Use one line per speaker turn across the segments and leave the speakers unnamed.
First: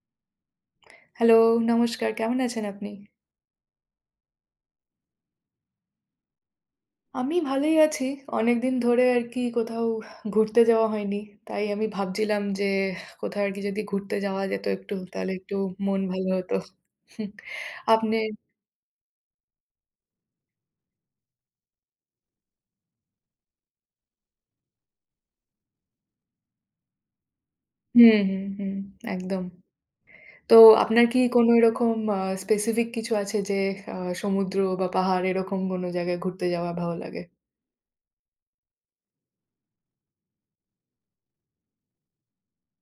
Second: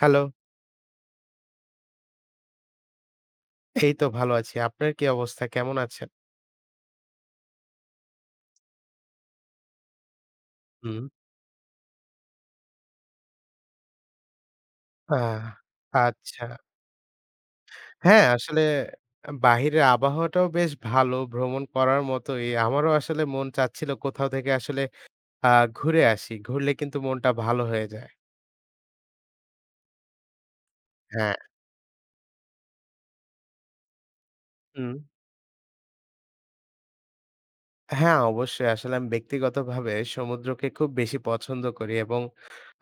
Hello,
hello, নমস্কার। কেমন আছেন আপনি?
এই তো ভালো আছি। আপনার কি অবস্থা? কেমন আছেন?
আমি ভালোই আছি। অনেকদিন ধরে আরকি কোথাও ঘুরতে যাওয়া
হুম।
হয়নি। তাই আমি ভাবছিলাম যে কোথাও আরকি যদি ঘুরতে যাওয়া যেত একটু তাহলে
আহ
একটু মন ভালো
আচ্ছা।
হতো। আপনি
হ্যাঁ, আসলে বাহিরের আবহাওয়াটাও বেশ ভালো, ভ্রমণ করার মতোই। আমারও আসলে মন চাচ্ছিল কোথাও থেকে আসলে আ ঘুরে আসি। ঘুরলে কিন্তু মনটা ভালো হয়ে যায়।
হুম, হুম, হুম, একদম। তো আপনার কি
হ্যাঁ।
কোনো এরকম আ স্পেসিফিক কিছু আছে যে আ সমুদ্র বা
হুম।
পাহাড় এরকম কোনো জায়গায় ঘুরতে যাওয়া ভালো লাগে?
হ্যাঁ, অবশ্যই। আসলে আমি ব্যক্তিগতভাবে সমুদ্রকে খুব বেশি পছন্দ করি এবং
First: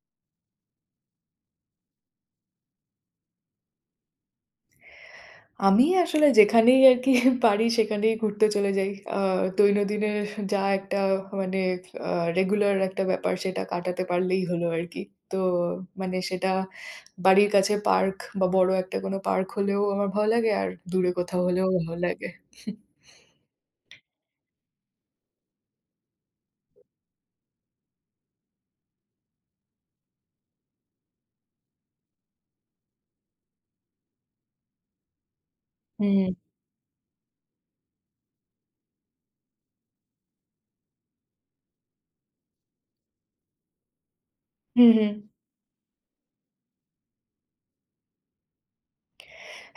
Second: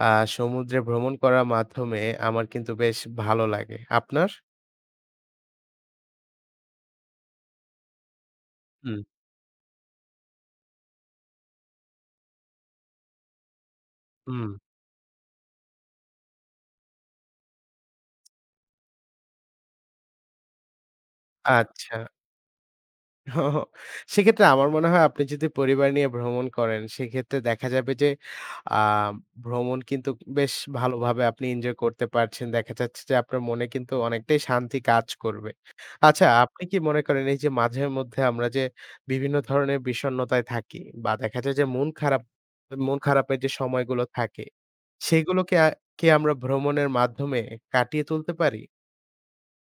আ সমুদ্রে ভ্রমণ করার মাধ্যমে আমার কিন্তু বেশ ভালো লাগে। আপনার?
আমি আসলে যেখানেই আরকি পারি সেখানেই ঘুরতে চলে যাই।
হুম,
দৈনন্দিনের যা একটা মানে আ রেগুলার একটা ব্যাপার সেটা কাটাতে পারলেই
হুম।
হলো আরকি। তো মানে সেটা বাড়ির কাছে পার্ক বা বড় একটা কোনো পার্ক হলেও আমার ভালো লাগে আর দূরে কোথাও হলেও
আচ্ছা।
ভালো লাগে।
ও, সেক্ষেত্রে আমার মনে হয় আপনি যদি পরিবার নিয়ে ভ্রমণ করেন, সেক্ষেত্রে দেখা যাবে যে আ ভ্রমণ কিন্তু বেশ ভালোভাবে আপনি এনজয় করতে পারছেন। দেখা যাচ্ছে যে আপনার মনে কিন্তু অনেকটাই শান্তি কাজ করবে। আচ্ছা
হুম,
আপনি কি মনে করেন এই যে মাঝে মধ্যে আমরা যে বিভিন্ন ধরনের বিষণ্ণতায় থাকি বা দেখা যায় যে মন খারাপের যে সময়গুলো থাকে,
হুম, হুম।
সেগুলোকে কি আমরা ভ্রমণের মাধ্যমে কাটিয়ে তুলতে পারি?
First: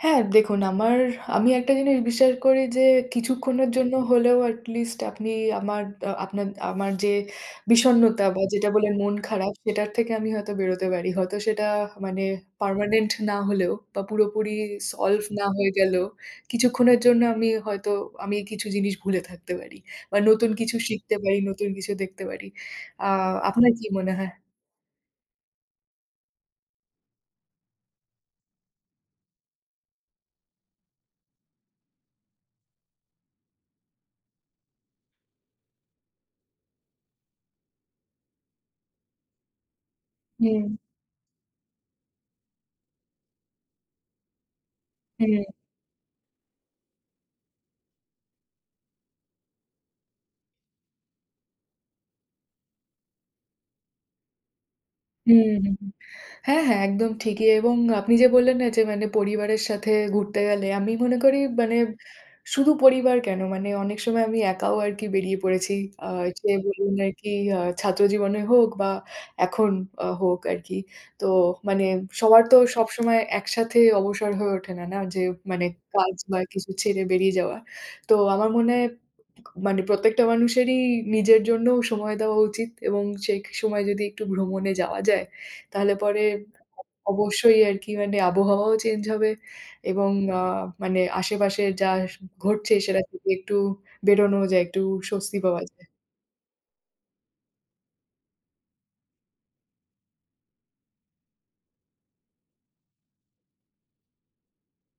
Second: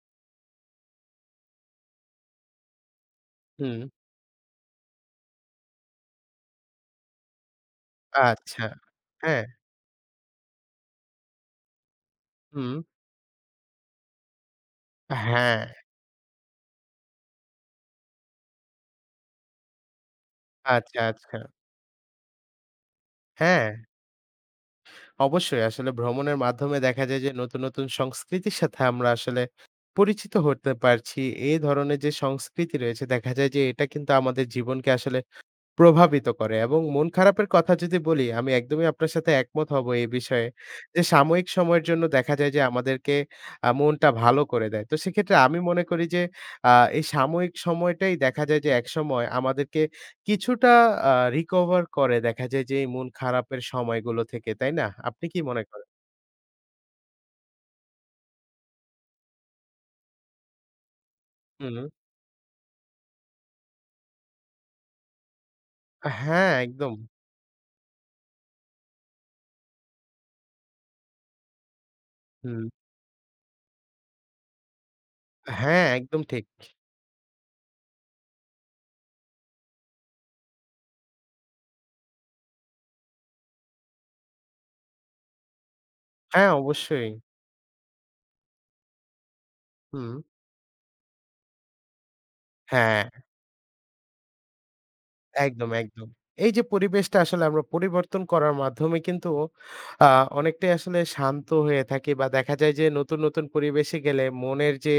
হ্যাঁ, দেখুন আমি একটা জিনিস বিশ্বাস করি যে কিছুক্ষণের
হুম।
জন্য হলেও at least আপনি আমার আ আপনার আমার যে বিষণ্ণতা বা
আচ্ছা।
যেটা বললেন মন
হ্যাঁ,
খারাপ সেটার থেকে আমি হয়তো বেরোতে পারি। হয়তো সেটা মানে
হুম,
পার্মানেন্ট না হলেও বা পুরোপুরি সলভ না
হ্যাঁ।
হয়ে গেলেও কিছুক্ষণের জন্য আমি হয়তো কিছু জিনিস ভুলে থাকতে পারি বা নতুন কিছু
আচ্ছা,
শিখতে
আচ্ছা।
পারি, নতুন কিছু দেখতে পারি। আ
হ্যাঁ,
আপনার কি মনে হয়?
অবশ্যই আসলে ভ্রমণের মাধ্যমে দেখা যায় যে নতুন, নতুন সংস্কৃতির সাথে আমরা আসলে পরিচিত হতে পারছি। এই ধরনের যে সংস্কৃতি রয়েছে দেখা যায় যে এটা কিন্তু আমাদের জীবনকে আসলে প্রভাবিত করে এবং মন খারাপের কথা যদি বলি, আমি একদমই আপনার সাথে একমত হব এই বিষয়ে।
হুম,
যে সাময়িক সময়ের জন্য দেখা যায় যে আমাদেরকে মনটা ভালো করে দেয়। তো
হুম,
সেক্ষেত্রে আমি মনে করি যে আ এই সাময়িক সময়টাই দেখা যায় যে একসময় আমাদেরকে কিছুটা recover করে দেখা যায় যে এই মন খারাপের সময়গুলো থেকে, তাই না? আপনি কি
হুম,
মনে
হুম।
করেন?
হ্যাঁ, হ্যাঁ, একদম ঠিকই এবং আপনি যে বললেন না যে মানে পরিবারের সাথে ঘুরতে গেলে আমি মনে করি মানে
হুম।
শুধু পরিবার কেন মানে অনেক সময় আমি একাও আরকি বেরিয়ে পড়েছি। আ সে
হ্যাঁ,
বলুন
একদম।
আরকি ছাত্র জীবনে হোক বা এখন হোক আরকি। তো মানে সবার তো
হুম।
সবসময় একসাথে অবসর হয়ে ওঠে না, না? যে মানে
হ্যাঁ,
কাজ
একদম
বা
ঠিক।
কিছু ছেড়ে বেরিয়ে যাওয়া। তো আমার মনে হয় মানে প্রত্যেকটা মানুষেরই নিজের জন্য সময় দেওয়া উচিত এবং সেই সময় যদি একটু ভ্রমণে যাওয়া যায়, তাহলে পরে
হ্যাঁ, অবশ্যই।
অবশ্যই আরকি মানে আবহাওয়াও চেঞ্জ হবে এবং
হুম।
আ মানে আশেপাশে যা ঘটছে সেটা
হ্যাঁ।
থেকে একটু বেরোনো যায়, একটু স্বস্তি পাওয়া
একদম,
যায়।
একদম। এই যে পরিবেশটা আসলে আমরা পরিবর্তন করার মাধ্যমে কিন্তু আ অনেকটাই আসলে শান্ত হয়ে থাকি বা দেখা যায় যে নতুন, নতুন পরিবেশে গেলে মনের যে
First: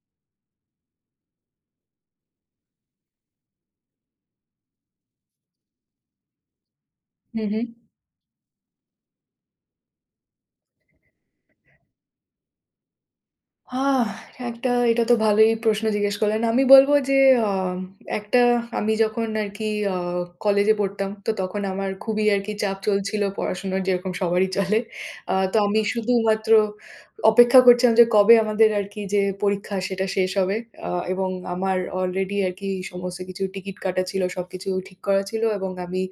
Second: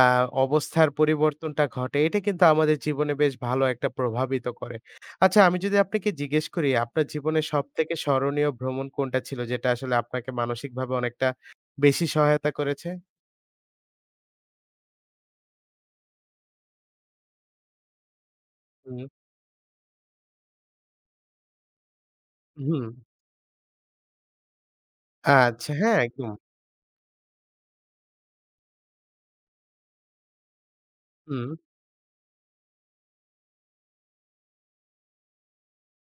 আ অবস্থার পরিবর্তনটা ঘটে এটা কিন্তু আমাদের জীবনে বেশ ভালো একটা প্রভাবিত করে। আচ্ছা আমি যদি আপনাকে জিজ্ঞেস করি আপনার জীবনে
হু, হু।
সবথেকে স্মরণীয় ভ্রমণ কোনটা ছিল যেটা আসলে আপনাকে মানসিকভাবে অনেকটা বেশি সহায়তা করেছে?
আহ! একটা এটা তো ভালোই প্রশ্ন জিজ্ঞেস করলেন। আমি বলব যে আ একটা আমি
হুম,
যখন আরকি আ কলেজে পড়তাম, তো তখন আমার খুবই আরকি চাপ
হুম।
চলছিল পড়াশোনার যেরকম সবারই চলে। তো
আচ্ছা,
আমি
হ্যাঁ, একদম।
শুধুমাত্র অপেক্ষা করছিলাম যে কবে আমাদের আরকি যে পরীক্ষা সেটা শেষ হবে। আ এবং
হুম,
আমার অলরেডি আরকি সমস্ত কিছু টিকিট কাটা ছিল, সবকিছু ঠিক করা ছিল এবং আমি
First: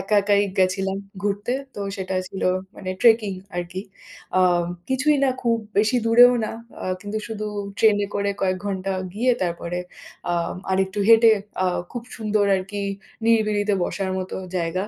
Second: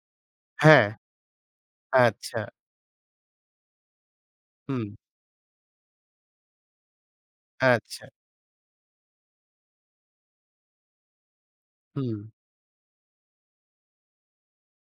একা একাই
হ্যাঁ,
গেছিলাম ঘুরতে। তো সেটা
আচ্ছা,
ছিল মানে ট্রেকিং আরকি। আ
হুম,
কিছুই না খুব বেশি দূরেও না। কিন্তু শুধু
আচ্ছা,
ট্রেনে করে কয়েক ঘন্টা গিয়ে তারপরে আ আরেকটু হেঁটে আ খুব
হুম।
সুন্দর আরকি নিরিবিলিতে বসার মতো জায়গা।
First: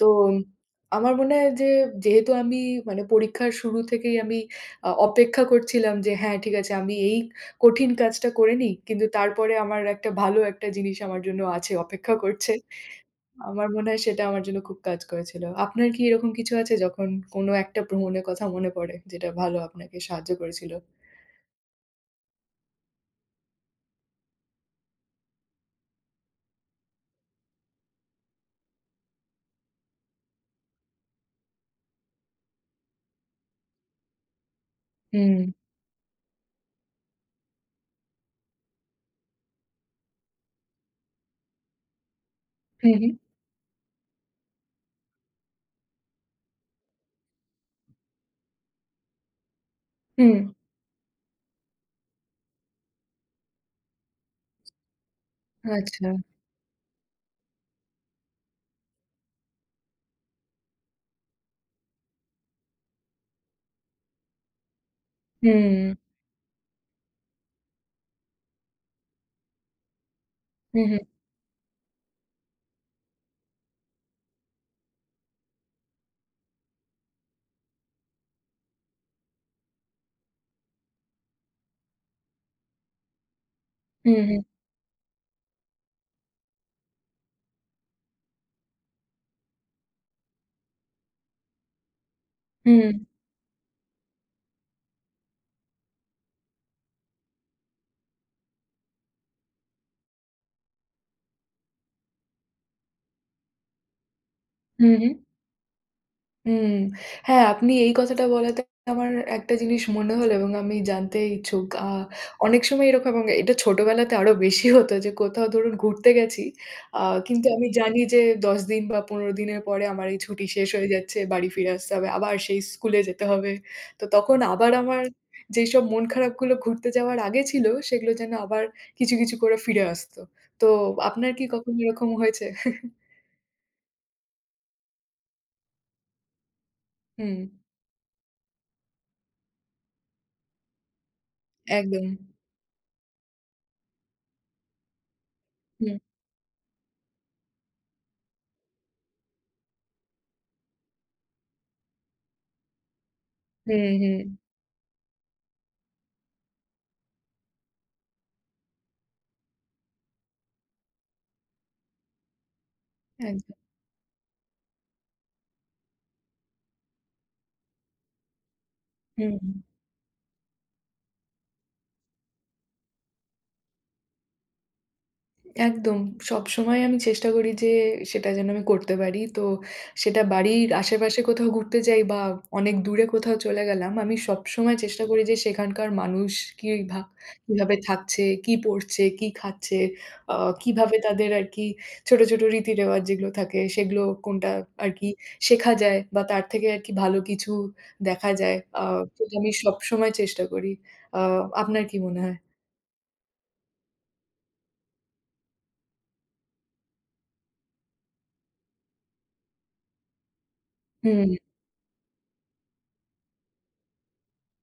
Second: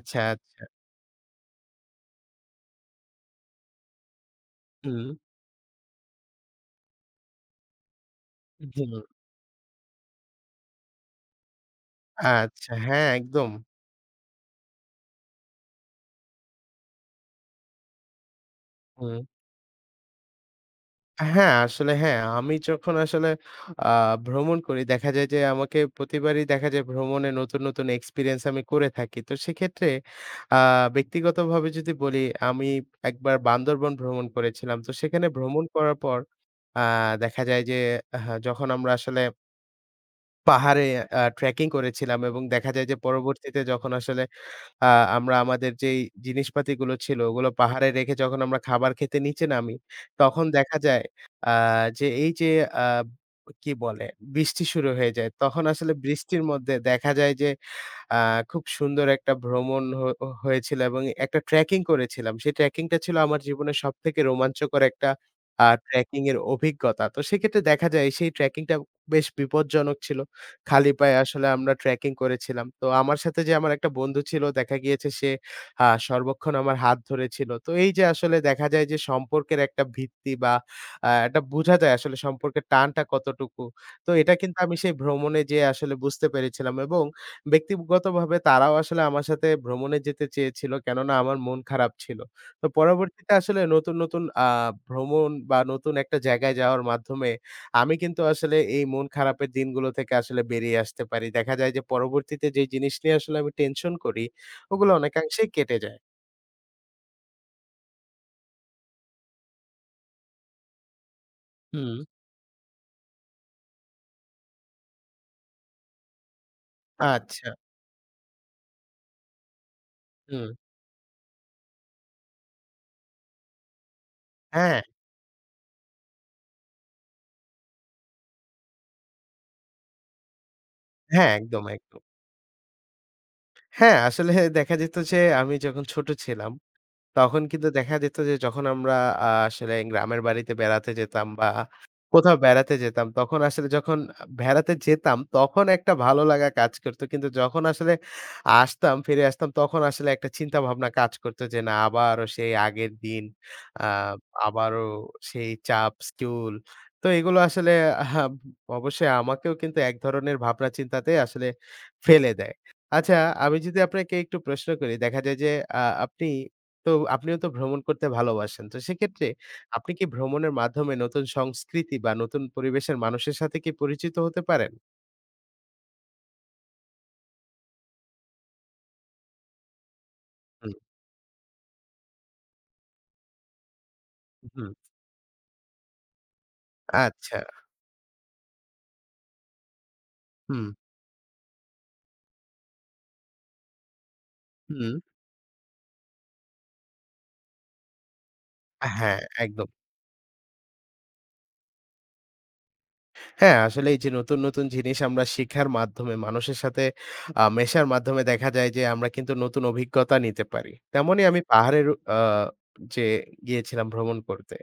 তো
আচ্ছা।
আমার মনে হয় যে যেহেতু আমি মানে পরীক্ষার শুরু থেকেই আমি
হুম,
অপেক্ষা করছিলাম যে হ্যাঁ, ঠিক আছে আমি এই কঠিন কাজটা করে নিই।
হুম।
কিন্তু তারপরে আমার একটা ভালো একটা জিনিস আমার জন্য আছে অপেক্ষা করছে।
আচ্ছা, হ্যাঁ, একদম।
আমার মনে হয় সেটা আমার জন্য খুব কাজ করেছিল। আপনার কি এরকম কিছু আছে যখন কোনো একটা ভ্রমণের কথা মনে পড়ে
হুম।
যেটা ভালো আপনাকে সাহায্য করেছিল?
হ্যাঁ, আসলে হ্যাঁ, আমি যখন আসলে আ ভ্রমণ করি দেখা যায় যে আমাকে প্রতিবারই দেখা যায় ভ্রমণে নতুন, নতুন এক্সপেরিয়েন্স আমি করে থাকি। তো সেক্ষেত্রে আ ব্যক্তিগতভাবে যদি বলি আমি একবার বান্দরবন ভ্রমণ করেছিলাম। তো সেখানে
হুম,
ভ্রমণ করার পর আ দেখা যায় যে হ্যাঁ, যখন আমরা আসলে পাহাড়ে ট্রেকিং করেছিলাম এবং দেখা যায়
হু,
যে
হু,
পরবর্তীতে যখন আসলে আ আমরা আমাদের যেই জিনিসপাতিগুলো ছিল, ওগুলো পাহাড়ে রেখে যখন আমরা খাবার খেতে নিচে নামি,
হুম,
তখন দেখা যায় আ যে এই যে আ কি বলে? বৃষ্টি শুরু হয়ে যায়। তখন আসলে
আচ্ছা।
বৃষ্টির মধ্যে দেখা যায় যে আ খুব সুন্দর একটা ভ্রমণ হয়েছিল এবং একটা ট্রেকিং করেছিলাম। সেই ট্রেকিংটা ছিল আমার জীবনের সবথেকে রোমাঞ্চকর একটা
হুম,
ট্রেকিং এর অভিজ্ঞতা। তো সেক্ষেত্রে দেখা যায় সেই ট্রেকিংটা বেশ বিপজ্জনক ছিল।
হু,
খালি
হু,
পায়ে আসলে আমরা ট্রেকিং করেছিলাম। তো আমার সাথে যে আমার একটা বন্ধু ছিল দেখা গিয়েছে সে সর্বক্ষণ আমার হাত ধরেছিল। তো এই যে আসলে দেখা যায় যে সম্পর্কের একটা ভিত্তি বা এটা বোঝা যায় আসলে সম্পর্কের টানটা কতটুকু। তো
হু,
এটা
হু,
কিন্তু আমি সেই ভ্রমণে যেয়ে আসলে বুঝতে পেরেছিলাম এবং ব্যক্তিগতভাবে তারাও আসলে আমার সাথে ভ্রমণে যেতে চেয়েছিল। কেননা আমার মন খারাপ ছিল। তো
হুম,
পরবর্তীতে আসলে নতুন, নতুন ভ্রমণ বা নতুন একটা জায়গায় যাওয়ার মাধ্যমে আমি কিন্তু আসলে এই মন খারাপের দিনগুলো থেকে আসলে বেরিয়ে আসতে পারি। দেখা যায় যে পরবর্তীতে যে জিনিস নিয়ে আসলে আমি টেনশন করি,
হু,
ওগুলো
হু।
অনেকাংশেই কেটে যায়।
হুম। হ্যাঁ, আপনি এই কথাটা বলাতে আমার একটা জিনিস মনে হলো এবং আমি জানতে ইচ্ছুক।
হুম।
অনেক সময় এরকম এবং এটা ছোটবেলাতে আরো বেশি হতো যে কোথাও ধরুন ঘুরতে গেছি। আ কিন্তু
আচ্ছা,
আমি জানি যে ১০ দিন বা ১৫ দিনের পরে আমার এই ছুটি
হুম।
শেষ হয়ে যাচ্ছে। বাড়ি ফিরে আসতে হবে। আবার সেই স্কুলে যেতে হবে। তো তখন আবার
হ্যাঁ,
আমার যেইসব মন খারাপগুলো ঘুরতে যাওয়ার আগে ছিল সেগুলো যেন আবার কিছু, কিছু করে ফিরে আসতো। তো
হ্যাঁ,
আপনার কি
একদম,
কখনো
একদম।
এরকম হয়েছে?
হ্যাঁ, আসলে দেখা যেত যে আমি যখন ছোট ছিলাম
হুম,
তখন কিন্তু দেখা যেত যে যখন আমরা আসলে গ্রামের বাড়িতে বেড়াতে যেতাম বা
একদম।
কোথাও বেড়াতে যেতাম, তখন আসলে যখন বেড়াতে যেতাম তখন একটা
হুম,
ভালো লাগা কাজ করত। কিন্তু যখন আসলে আসতাম, ফিরে আসতাম তখন আসলে একটা চিন্তাভাবনা কাজ করত যে না আবারও সেই আগের দিন,
হুম,
আ
হুম।
আবারও সেই চাপ, স্কুল। তো এগুলো আসলে আহা অবশ্যই আমাকেও কিন্তু এক ধরনের ভাবনা চিন্তাতে আসলে ফেলে দেয়। আচ্ছা আমি
একদম।
যদি আপনাকে একটু প্রশ্ন করি, দেখা যায় যে আপনি তো আপনিও তো ভ্রমণ করতে ভালোবাসেন। তো সেক্ষেত্রে
হুম,
আপনি কি ভ্রমণের মাধ্যমে নতুন সংস্কৃতি বা নতুন পরিবেশের মানুষের সাথে কি পরিচিত হতে পারেন?
একদম। সবসময় আমি চেষ্টা করি যে সেটা যেন আমি করতে পারি। তো সেটা বাড়ির
হুম,
আশেপাশে কোথাও ঘুরতে যাই বা অনেক দূরে কোথাও চলে গেলাম, আমি
হুম।
সবসময় চেষ্টা করি যে সেখানকার মানুষ কি ভা
আচ্ছা।
কিভাবে থাকছে, কি পড়ছে, কি খাচ্ছে, আ
হুম,
কিভাবে তাদের আর কি ছোট, ছোট রীতি-রেওয়াজ যেগুলো থাকে সেগুলো কোনটা আর
হুম।
কি শেখা যায় বা তার থেকে আর কি ভালো কিছু দেখা যায়।
হ্যাঁ,
সেটা আমি
একদম।
সবসময় চেষ্টা করি। আ আপনার কি মনে হয়?
হ্যাঁ, আসলে এই যে নতুন, নতুন জিনিস আমরা শিখার মাধ্যমে মানুষের সাথে মেশার মাধ্যমে দেখা যায় যে আমরা কিন্তু নতুন অভিজ্ঞতা নিতে পারি। তেমনই
হুম,
আমি পাহাড়ের আ যে গিয়েছিলাম ভ্রমণ করতে।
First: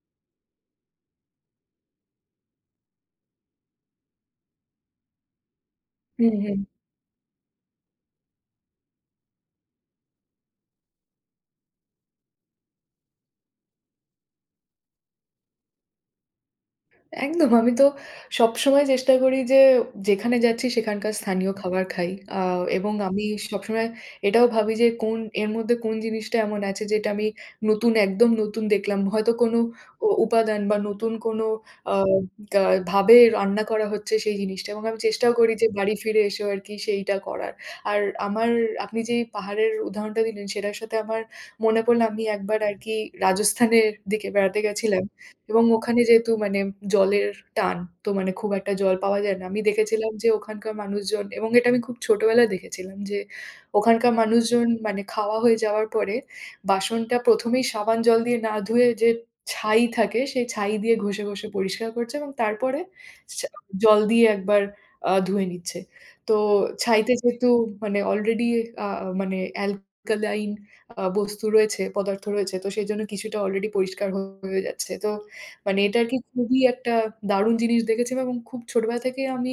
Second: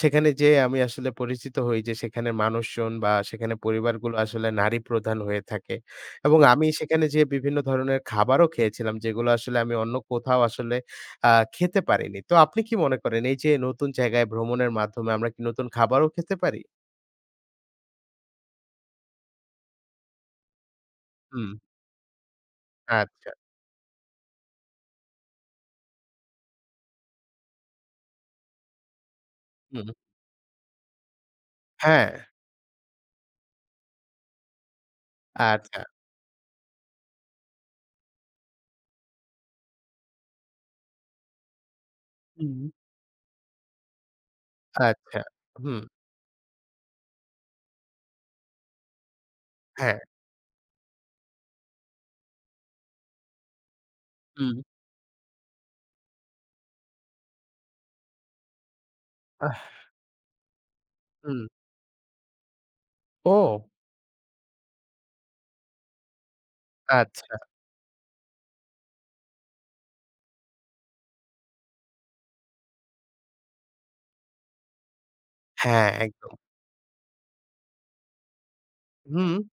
সেখানে যেয়ে আমি আসলে পরিচিত হই যে সেখানের মানুষজন বা সেখানে পরিবারগুলো আসলে নারী প্রধান হয়ে থাকে।
হুম,
এবং
হুম।
আমি সেখানে যেয়ে বিভিন্ন ধরনের খাবারও খেয়েছিলাম যেগুলো আসলে আমি অন্য কোথাও আসলে আ খেতে পারিনি। তো আপনি কি মনে করেন এই যে নতুন জায়গায় ভ্রমণের মাধ্যমে আমরা কি নতুন খাবারও খেতে পারি?
একদম। আমি তো সবসময় চেষ্টা করি যে যেখানে যাচ্ছি সেখানকার
হুম।
স্থানীয় খাবার খাই। আ এবং আমি
আচ্ছা।
সবসময় এটাও ভাবি যে কোন এর মধ্যে কোন জিনিসটা এমন আছে যেটা আমি নতুন একদম নতুন দেখলাম। হয়তো কোনো
হুম।
উপাদান বা নতুন কোনো আ
হ্যাঁ,
গা ভাবে রান্না করা হচ্ছে সেই জিনিসটা এবং আমি চেষ্টাও করি যে
আচ্ছা,
বাড়ি ফিরে এসেও আরকি সেইটা করার। আর আমার আপনি যেই পাহাড়ের উদাহরণটা দিলেন সেটার সাথে আমার মনে পড়লো আমি একবার
হুম।
আরকি রাজস্থানের দিকে বেড়াতে গেছিলাম।
আচ্ছা,
এবং
হুম,
ওখানে যেহেতু মানে জলের টান, তো মানে খুব একটা জল পাওয়া যায় না। আমি
হ্যাঁ,
দেখেছিলাম যে ওখানকার মানুষজন এবং এটা আমি খুব ছোটবেলায় দেখেছিলাম যে ওখানকার
হুম।
মানুষজন মানে খাওয়া হয়ে যাওয়ার পরে বাসনটা ১ম এই সাবান জল দিয়ে না ধুয়ে যে
আহ
ছাই থাকে, সেই ছাই দিয়ে ঘষে,
হুম,
ঘষে পরিষ্কার করছে এবং তারপরে ছা
ও
জল দিয়ে একবার ধুয়ে নিচ্ছে। তো ছাইতে
আচ্ছা,
যেহেতু মানে অলরেডি আ মানে অ্যালকালাইন বস্তু রয়েছে, পদার্থ রয়েছে, তো সেজন্য কিছুটা অলরেডি পরিষ্কার হয়ে যাচ্ছে। তো মানে
হ্যাঁ,
এটা আরকি
একদম।
খুবই একটা দারুণ জিনিস দেখেছি এবং খুব ছোটবেলা থেকেই
হুম,
আমি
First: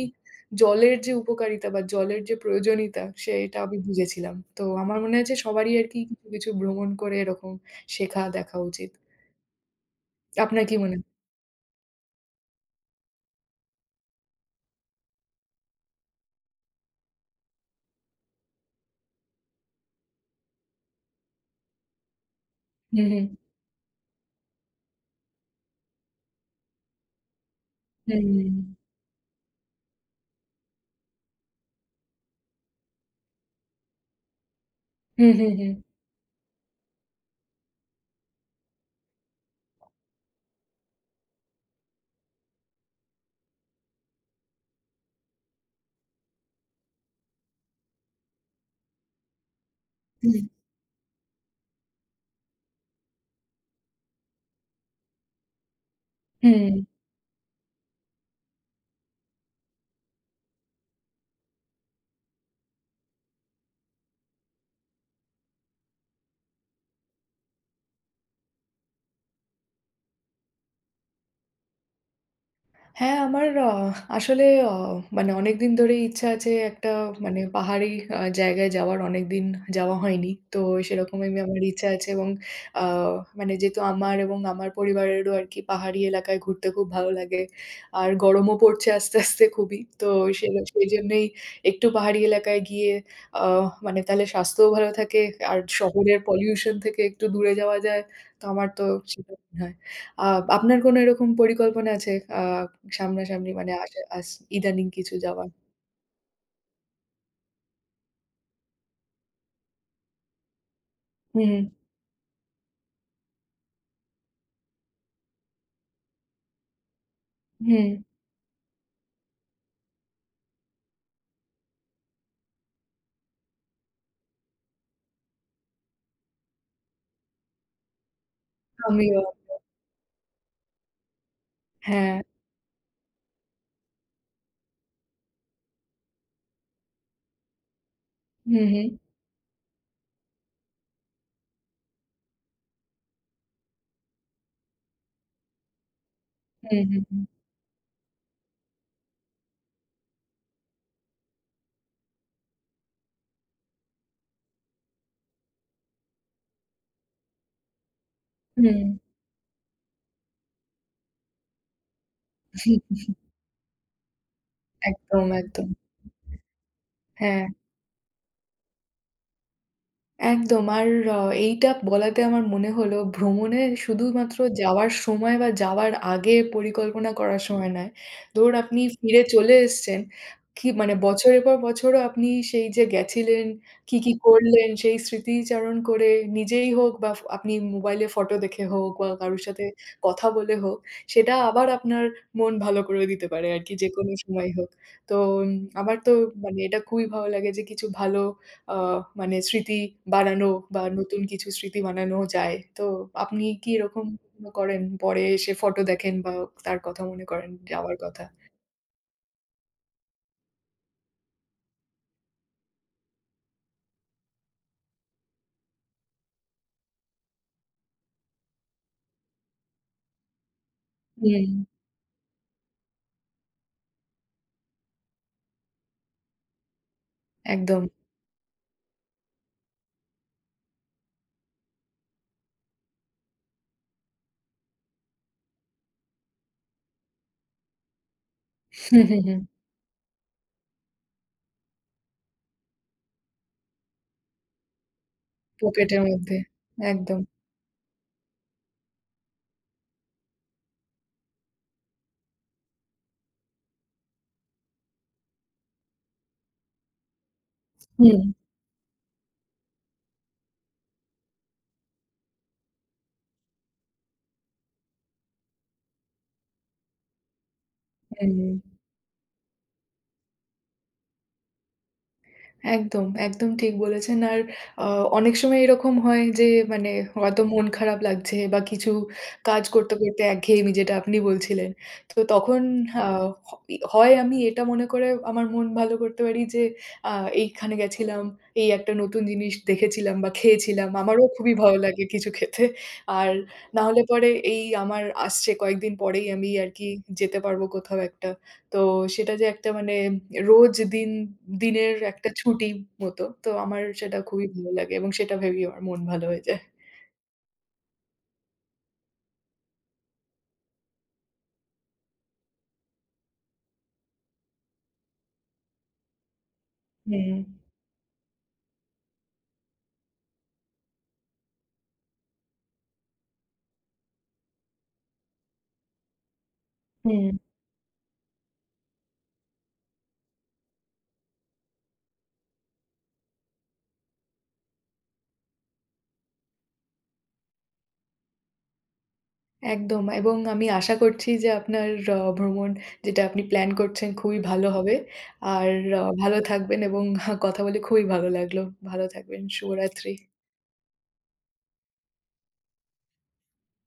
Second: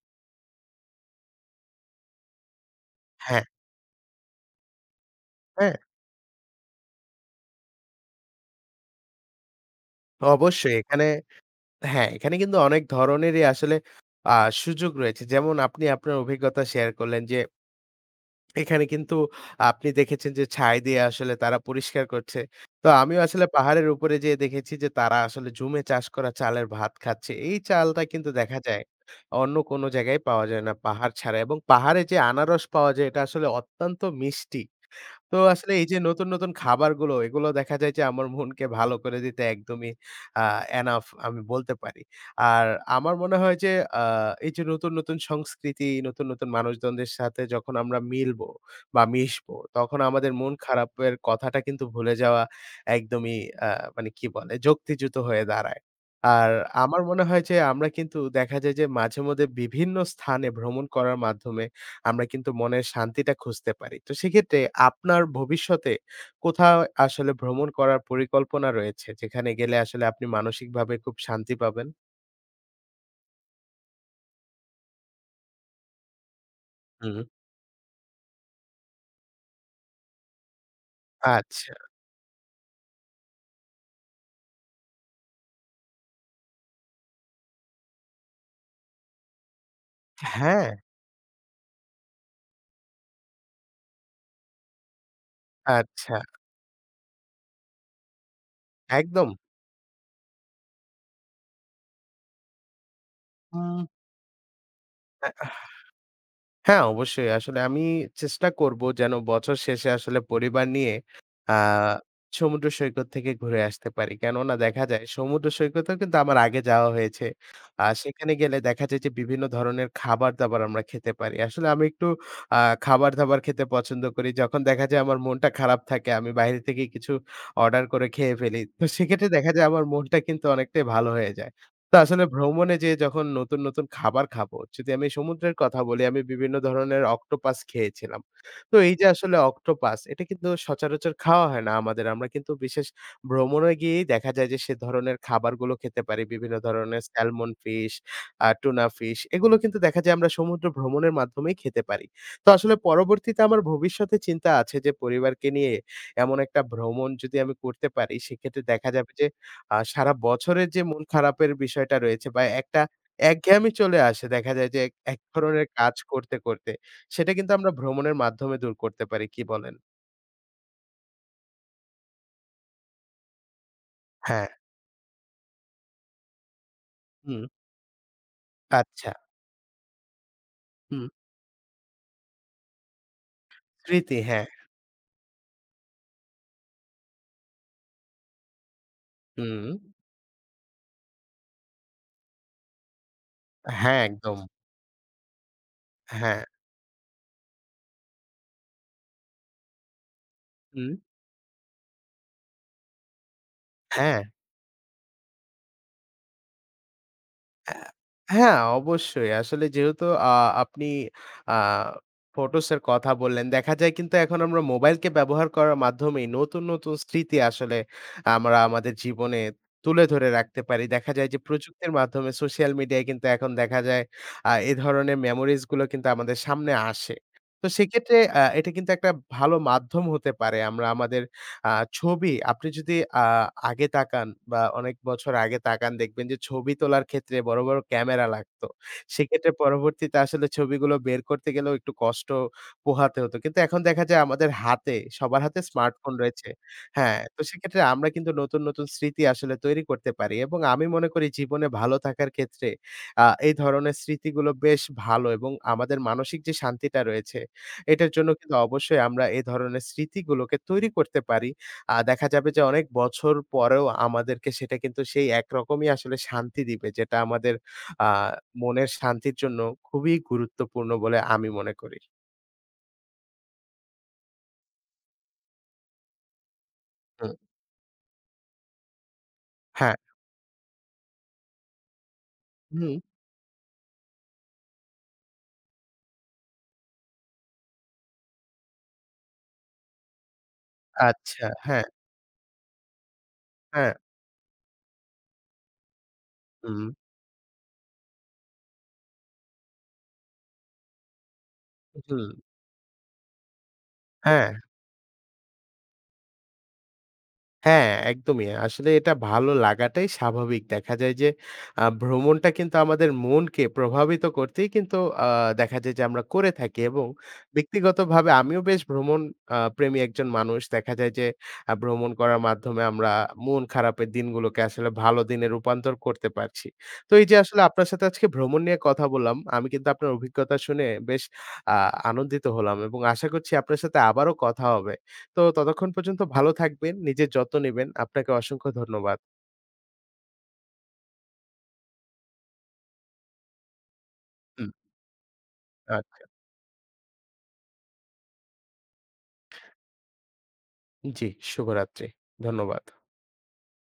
জলের যে উপকারিতা বা জলের যে প্রয়োজনীয়তা
হ্যাঁ,
সেটা আমি বুঝেছিলাম। তো আমার মনে হয় যে
হ্যাঁ,
সবারই আরকি কিছু, কিছু ভ্রমণ করে এরকম শেখা দেখা উচিত। আপনার
অবশ্যই
কি মনে হয়?
এখানে হ্যাঁ, এখানে কিন্তু অনেক ধরনেরই আসলে আ সুযোগ রয়েছে। যেমন আপনি আপনার অভিজ্ঞতা শেয়ার করলেন যে এখানে কিন্তু আপনি দেখেছেন যে ছাই দিয়ে আসলে তারা পরিষ্কার করছে। তো
হুম,
আমিও
হুম।
আসলে পাহাড়ের উপরে যেয়ে দেখেছি যে তারা আসলে জুমে চাষ করা চালের ভাত খাচ্ছে। এই চালটা
হুম,
কিন্তু
হুম, হুম।
দেখা যায় অন্য কোনো জায়গায় পাওয়া যায় না পাহাড় ছাড়া এবং পাহাড়ে যে আনারস পাওয়া যায় এটা আসলে অত্যন্ত মিষ্টি।
হুম,
তো
হুম,
আসলে
হুম।
এই যে নতুন, নতুন খাবারগুলো এগুলো দেখা যায় যে আমার মনকে ভালো করে দিতে একদমই আ এনাফ আমি বলতে পারি। আর আমার মনে হয় যে আ এই যে নতুন, নতুন সংস্কৃতি, নতুন, নতুন মানুষজনদের সাথে যখন আমরা মিলবো বা মিশবো, তখন আমাদের মন খারাপের কথাটা কিন্তু ভুলে যাওয়া একদমই আ মানে কি বলে? যুক্তিযুত হয়ে দাঁড়ায়। আর
হুম, হুম।
আমার মনে হয় যে আমরা কিন্তু দেখা যায় যে মাঝেমধ্যে বিভিন্ন স্থানে ভ্রমণ করার মাধ্যমে আমরা কিন্তু মনের শান্তিটা খুঁজতে পারি। তো সেক্ষেত্রে আপনার ভবিষ্যতে কোথাও আসলে ভ্রমণ করার পরিকল্পনা রয়েছে যেখানে গেলে আসলে আপনি মানসিকভাবে খুব শান্তি পাবেন?
হ্যাঁ, আমার আ আসলে অ মানে অনেকদিন ধরেই ইচ্ছা আছে একটা
হুম।
মানে পাহাড়ি জায়গায় যাওয়ার অনেকদিন যাওয়া হয়নি। তো সেরকমই আমার
আচ্ছা।
ইচ্ছা আছে এবং আ মানে যেহেতু আমার এবং আমার পরিবারেরও আরকি পাহাড়ি এলাকায় ঘুরতে খুব ভালো লাগে। আর গরমও পড়ছে আস্তে, আস্তে খুবই। তো সে- সেই
হ্যাঁ,
সেইজন্যেই একটু পাহাড়ি এলাকায় গিয়ে আ মানে তাহলে স্বাস্থ্যও ভালো থাকে আর
আচ্ছা।
শহরের পলিউশন থেকে একটু দূরে যাওয়া যায়। তো আমার তো
একদম।
সেটা মনে হয়। আ আপনার কোনো এরকম পরিকল্পনা আছে? আ সামনাসামনি মানে
উম
আসে আস ইদানিং কিছু
আ
যাওয়া।
হ্যাঁ, অবশ্যই। আসলে আমি চেষ্টা করব যেন বছর শেষে আসলে পরিবার নিয়ে আ
হুম,
সমুদ্র সৈকত থেকে ঘুরে আসতে পারি। কেননা দেখা যায় সমুদ্র সৈকতেও কিন্তু আমার আগে যাওয়া হয়েছে।
হুম,
আর সেখানে গেলে দেখা যায় যে বিভিন্ন ধরনের খাবার-দাবার আমরা খেতে পারি। আসলে আমি একটু আ খাবার-দাবার খেতে পছন্দ করি। যখন দেখা যায় আমার মনটা খারাপ থাকে, আমি বাইরে থেকে কিছু অর্ডার করে খেয়ে ফেলি। তো
আমিও।
সেক্ষেত্রে দেখা যায় আমার মনটা কিন্তু অনেকটাই ভালো হয়ে যায়। তো
হ্যাঁ।
আসলে ভ্রমণে যেয়ে যখন নতুন, নতুন খাবার খাবো, যদি আমি সমুদ্রের কথা বলি, আমি বিভিন্ন ধরনের অক্টোপাস খেয়েছিলাম।
হু,
তো
হু।
এই যে আসলে অক্টোপাস, এটা কিন্তু সচরাচর খাওয়া হয় না আমাদের। আমরা কিন্তু বিশেষ ভ্রমণে গিয়েই দেখা যায় যে, সে ধরনের খাবারগুলো খেতে পারি। বিভিন্ন
হু, হু,
ধরনের
হু।
স্যালমন ফিশ, টুনা ফিশ, এগুলো কিন্তু দেখা যায় আমরা সমুদ্র ভ্রমণের মাধ্যমেই খেতে পারি। তো আসলে পরবর্তীতে আমার ভবিষ্যতে চিন্তা আছে যে, পরিবারকে নিয়ে এমন একটা ভ্রমণ যদি আমি করতে পারি, সেক্ষেত্রে
হুম।
দেখা যাবে যে সারা বছরের যে মন খারাপের বিষয়টা রয়েছে বা একটা একঘেয়েমি চলে আসে দেখা যায় যে, এক এক
একদম,
ধরনের
একদম।
কাজ করতে, করতে। সেটা
হ্যাঁ।
কিন্তু আমরা ভ্রমণের মাধ্যমে দূর করতে পারি। কি বলেন?
একদম। আর আ এইটা বলাতে আমার মনে হলো ভ্রমণে শুধুমাত্র
হ্যাঁ,
যাওয়ার সময় বা যাওয়ার আগে পরিকল্পনা করার
হুম,
সময় নয়। ধরুন আপনি
আচ্ছা,
ফিরে চলে এসছেন। কি মানে
হুম,
বছরের পর বছরও আপনি সেই যে গেছিলেন, কি, কি
স্মৃতি হ্যাঁ,
করলেন সেই স্মৃতিচারণ করে নিজেই হোক বা আপনি মোবাইলে ফটো দেখে হোক বা কারোর সাথে
হুম,
কথা বলে হোক, সেটা আবার আপনার মন ভালো করে দিতে পারে আরকি
হ্যাঁ,
যেকোনো
একদম।
সময় হোক। তো উম, আমার তো
হ্যাঁ,
মানে এটা খুবই ভালো লাগে যে কিছু ভালো আ মানে স্মৃতি বানানো বা
হুম,
নতুন কিছু স্মৃতি বানানো যায়। তো আপনি কি এরকম
হ্যাঁ।
কখনো করেন? পরে এসে ফটো দেখেন বা তার কথা মনে করেন
হ্যাঁ,
যাওয়ার কথা?
হ্যাঁ, অবশ্যই। আসলে যেহেতু আপনি আ ফটোসের কথা বললেন, দেখা যায় কিন্তু এখন আমরা মোবাইলকে ব্যবহার করার মাধ্যমেই নতুন, নতুন স্মৃতি আসলে আমরা আমাদের জীবনে তুলে ধরে রাখতে পারি। দেখা যায় যে
হুম,
প্রযুক্তির মাধ্যমে সোশ্যাল মিডিয়ায় কিন্তু এখন দেখা যায় এ ধরনের মেমোরিজ গুলো কিন্তু আমাদের সামনে আসে। তো
একদম।
সেক্ষেত্রে এটা কিন্তু একটা ভালো মাধ্যম হতে পারে। আমরা আমাদের আ ছবি আপনি যদি আ আগে তাকান বা অনেক বছর আগে তাকান দেখবেন যে ছবি তোলার ক্ষেত্রে বড়, বড় ক্যামেরা লাগতো।
হুম, হুম, হুম।
সেক্ষেত্রে পরবর্তীতে আসলে ছবিগুলো বের করতে গেলেও একটু কষ্ট পোহাতে হতো। কিন্তু এখন দেখা যায় আমাদের হাতে, সবার হাতে
পকেটের
স্মার্টফোন
মধ্যে।
রয়েছে। হ্যাঁ,
একদম।
তো সেক্ষেত্রে আমরা কিন্তু নতুন, নতুন স্মৃতি আসলে তৈরি করতে পারি এবং আমি মনে করি জীবনে ভালো থাকার ক্ষেত্রে এই ধরনের স্মৃতিগুলো বেশ ভালো এবং আমাদের মানসিক যে শান্তিটা রয়েছে, এটার
হুম,
জন্য কিন্তু অবশ্যই আমরা এ ধরনের স্মৃতিগুলোকে তৈরি করতে পারি। দেখা যাবে যে অনেক বছর পরেও আমাদেরকে সেটা কিন্তু সেই একরকমই আসলে শান্তি দিবে যেটা আমাদের আ
হুম।
মনের শান্তির জন্য খুবই গুরুত্বপূর্ণ বলে আমি মনে করি।
একদম, একদম ঠিক বলেছেন। আর আ অনেক সময় এরকম হয় যে মানে
হুম।
হয়তো মন খারাপ লাগছে বা কিছু কাজ করতে,
হ্যাঁ।
করতে একঘেয়েমি যেটা আপনি বলছিলেন। তো তখন
হুম।
আ হ হয় আমি এটা মনে করে আমার মন ভালো করতে পারি যে আ এইখানে গেছিলাম, এই একটা নতুন জিনিস দেখেছিলাম বা খেয়েছিলাম। আমারও
আচ্ছা।
খুবই ভালো
হ্যাঁ,
লাগে কিছু খেতে। আর না
হ্যাঁ।
হলে পরে এই আমার আসছে কয়েকদিন পরেই আমি আর কি
হুম,
যেতে পারবো কোথাও একটা। তো সেটা যে একটা মানে রোজ দিন দিনের
হুম।
একটা ছুটি মতো। তো আমার সেটা খুবই
হ্যাঁ।
ভালো লাগে এবং সেটা ভেবেই আমার মন ভালো হয়ে যায়।
হ্যাঁ, একদমই। আসলে এটা ভালো লাগাটাই স্বাভাবিক। দেখা যায় যে ভ্রমণটা কিন্তু আমাদের মনকে প্রভাবিত করতেই কিন্তু আ দেখা যায় যে আমরা করে থাকি এবং
হুম,
ব্যক্তিগতভাবে আমিও বেশ ভ্রমণ আ প্রেমী একজন মানুষ। দেখা যায় যে ভ্রমণ করার মাধ্যমে আমরা মন খারাপের দিনগুলোকে আসলে ভালো দিনে রূপান্তর করতে পারছি। তো এই যে
হুম,
আসলে আপনার সাথে আজকে ভ্রমণ নিয়ে কথা বললাম। আমি কিন্তু আপনার অভিজ্ঞতা শুনে বেশ আ আনন্দিত হলাম এবং আশা করছি আপনার সাথে আবারও কথা হবে। তো ততক্ষণ পর্যন্ত ভালো থাকবেন, নিজের যত্ন নিবেন। আপনাকে অসংখ্য ধন্যবাদ।
একদম এবং আমি আশা করছি যে আপনার ভ্রমণ যেটা আপনি প্ল্যান করছেন খুবই ভালো
হুম।
হবে। আর
আচ্ছা।
ভালো থাকবেন এবং কথা বলে খুবই ভালো লাগলো। ভালো থাকবেন। শুভরাত্রি।
জি, শুভরাত্রি। ধন্যবাদ।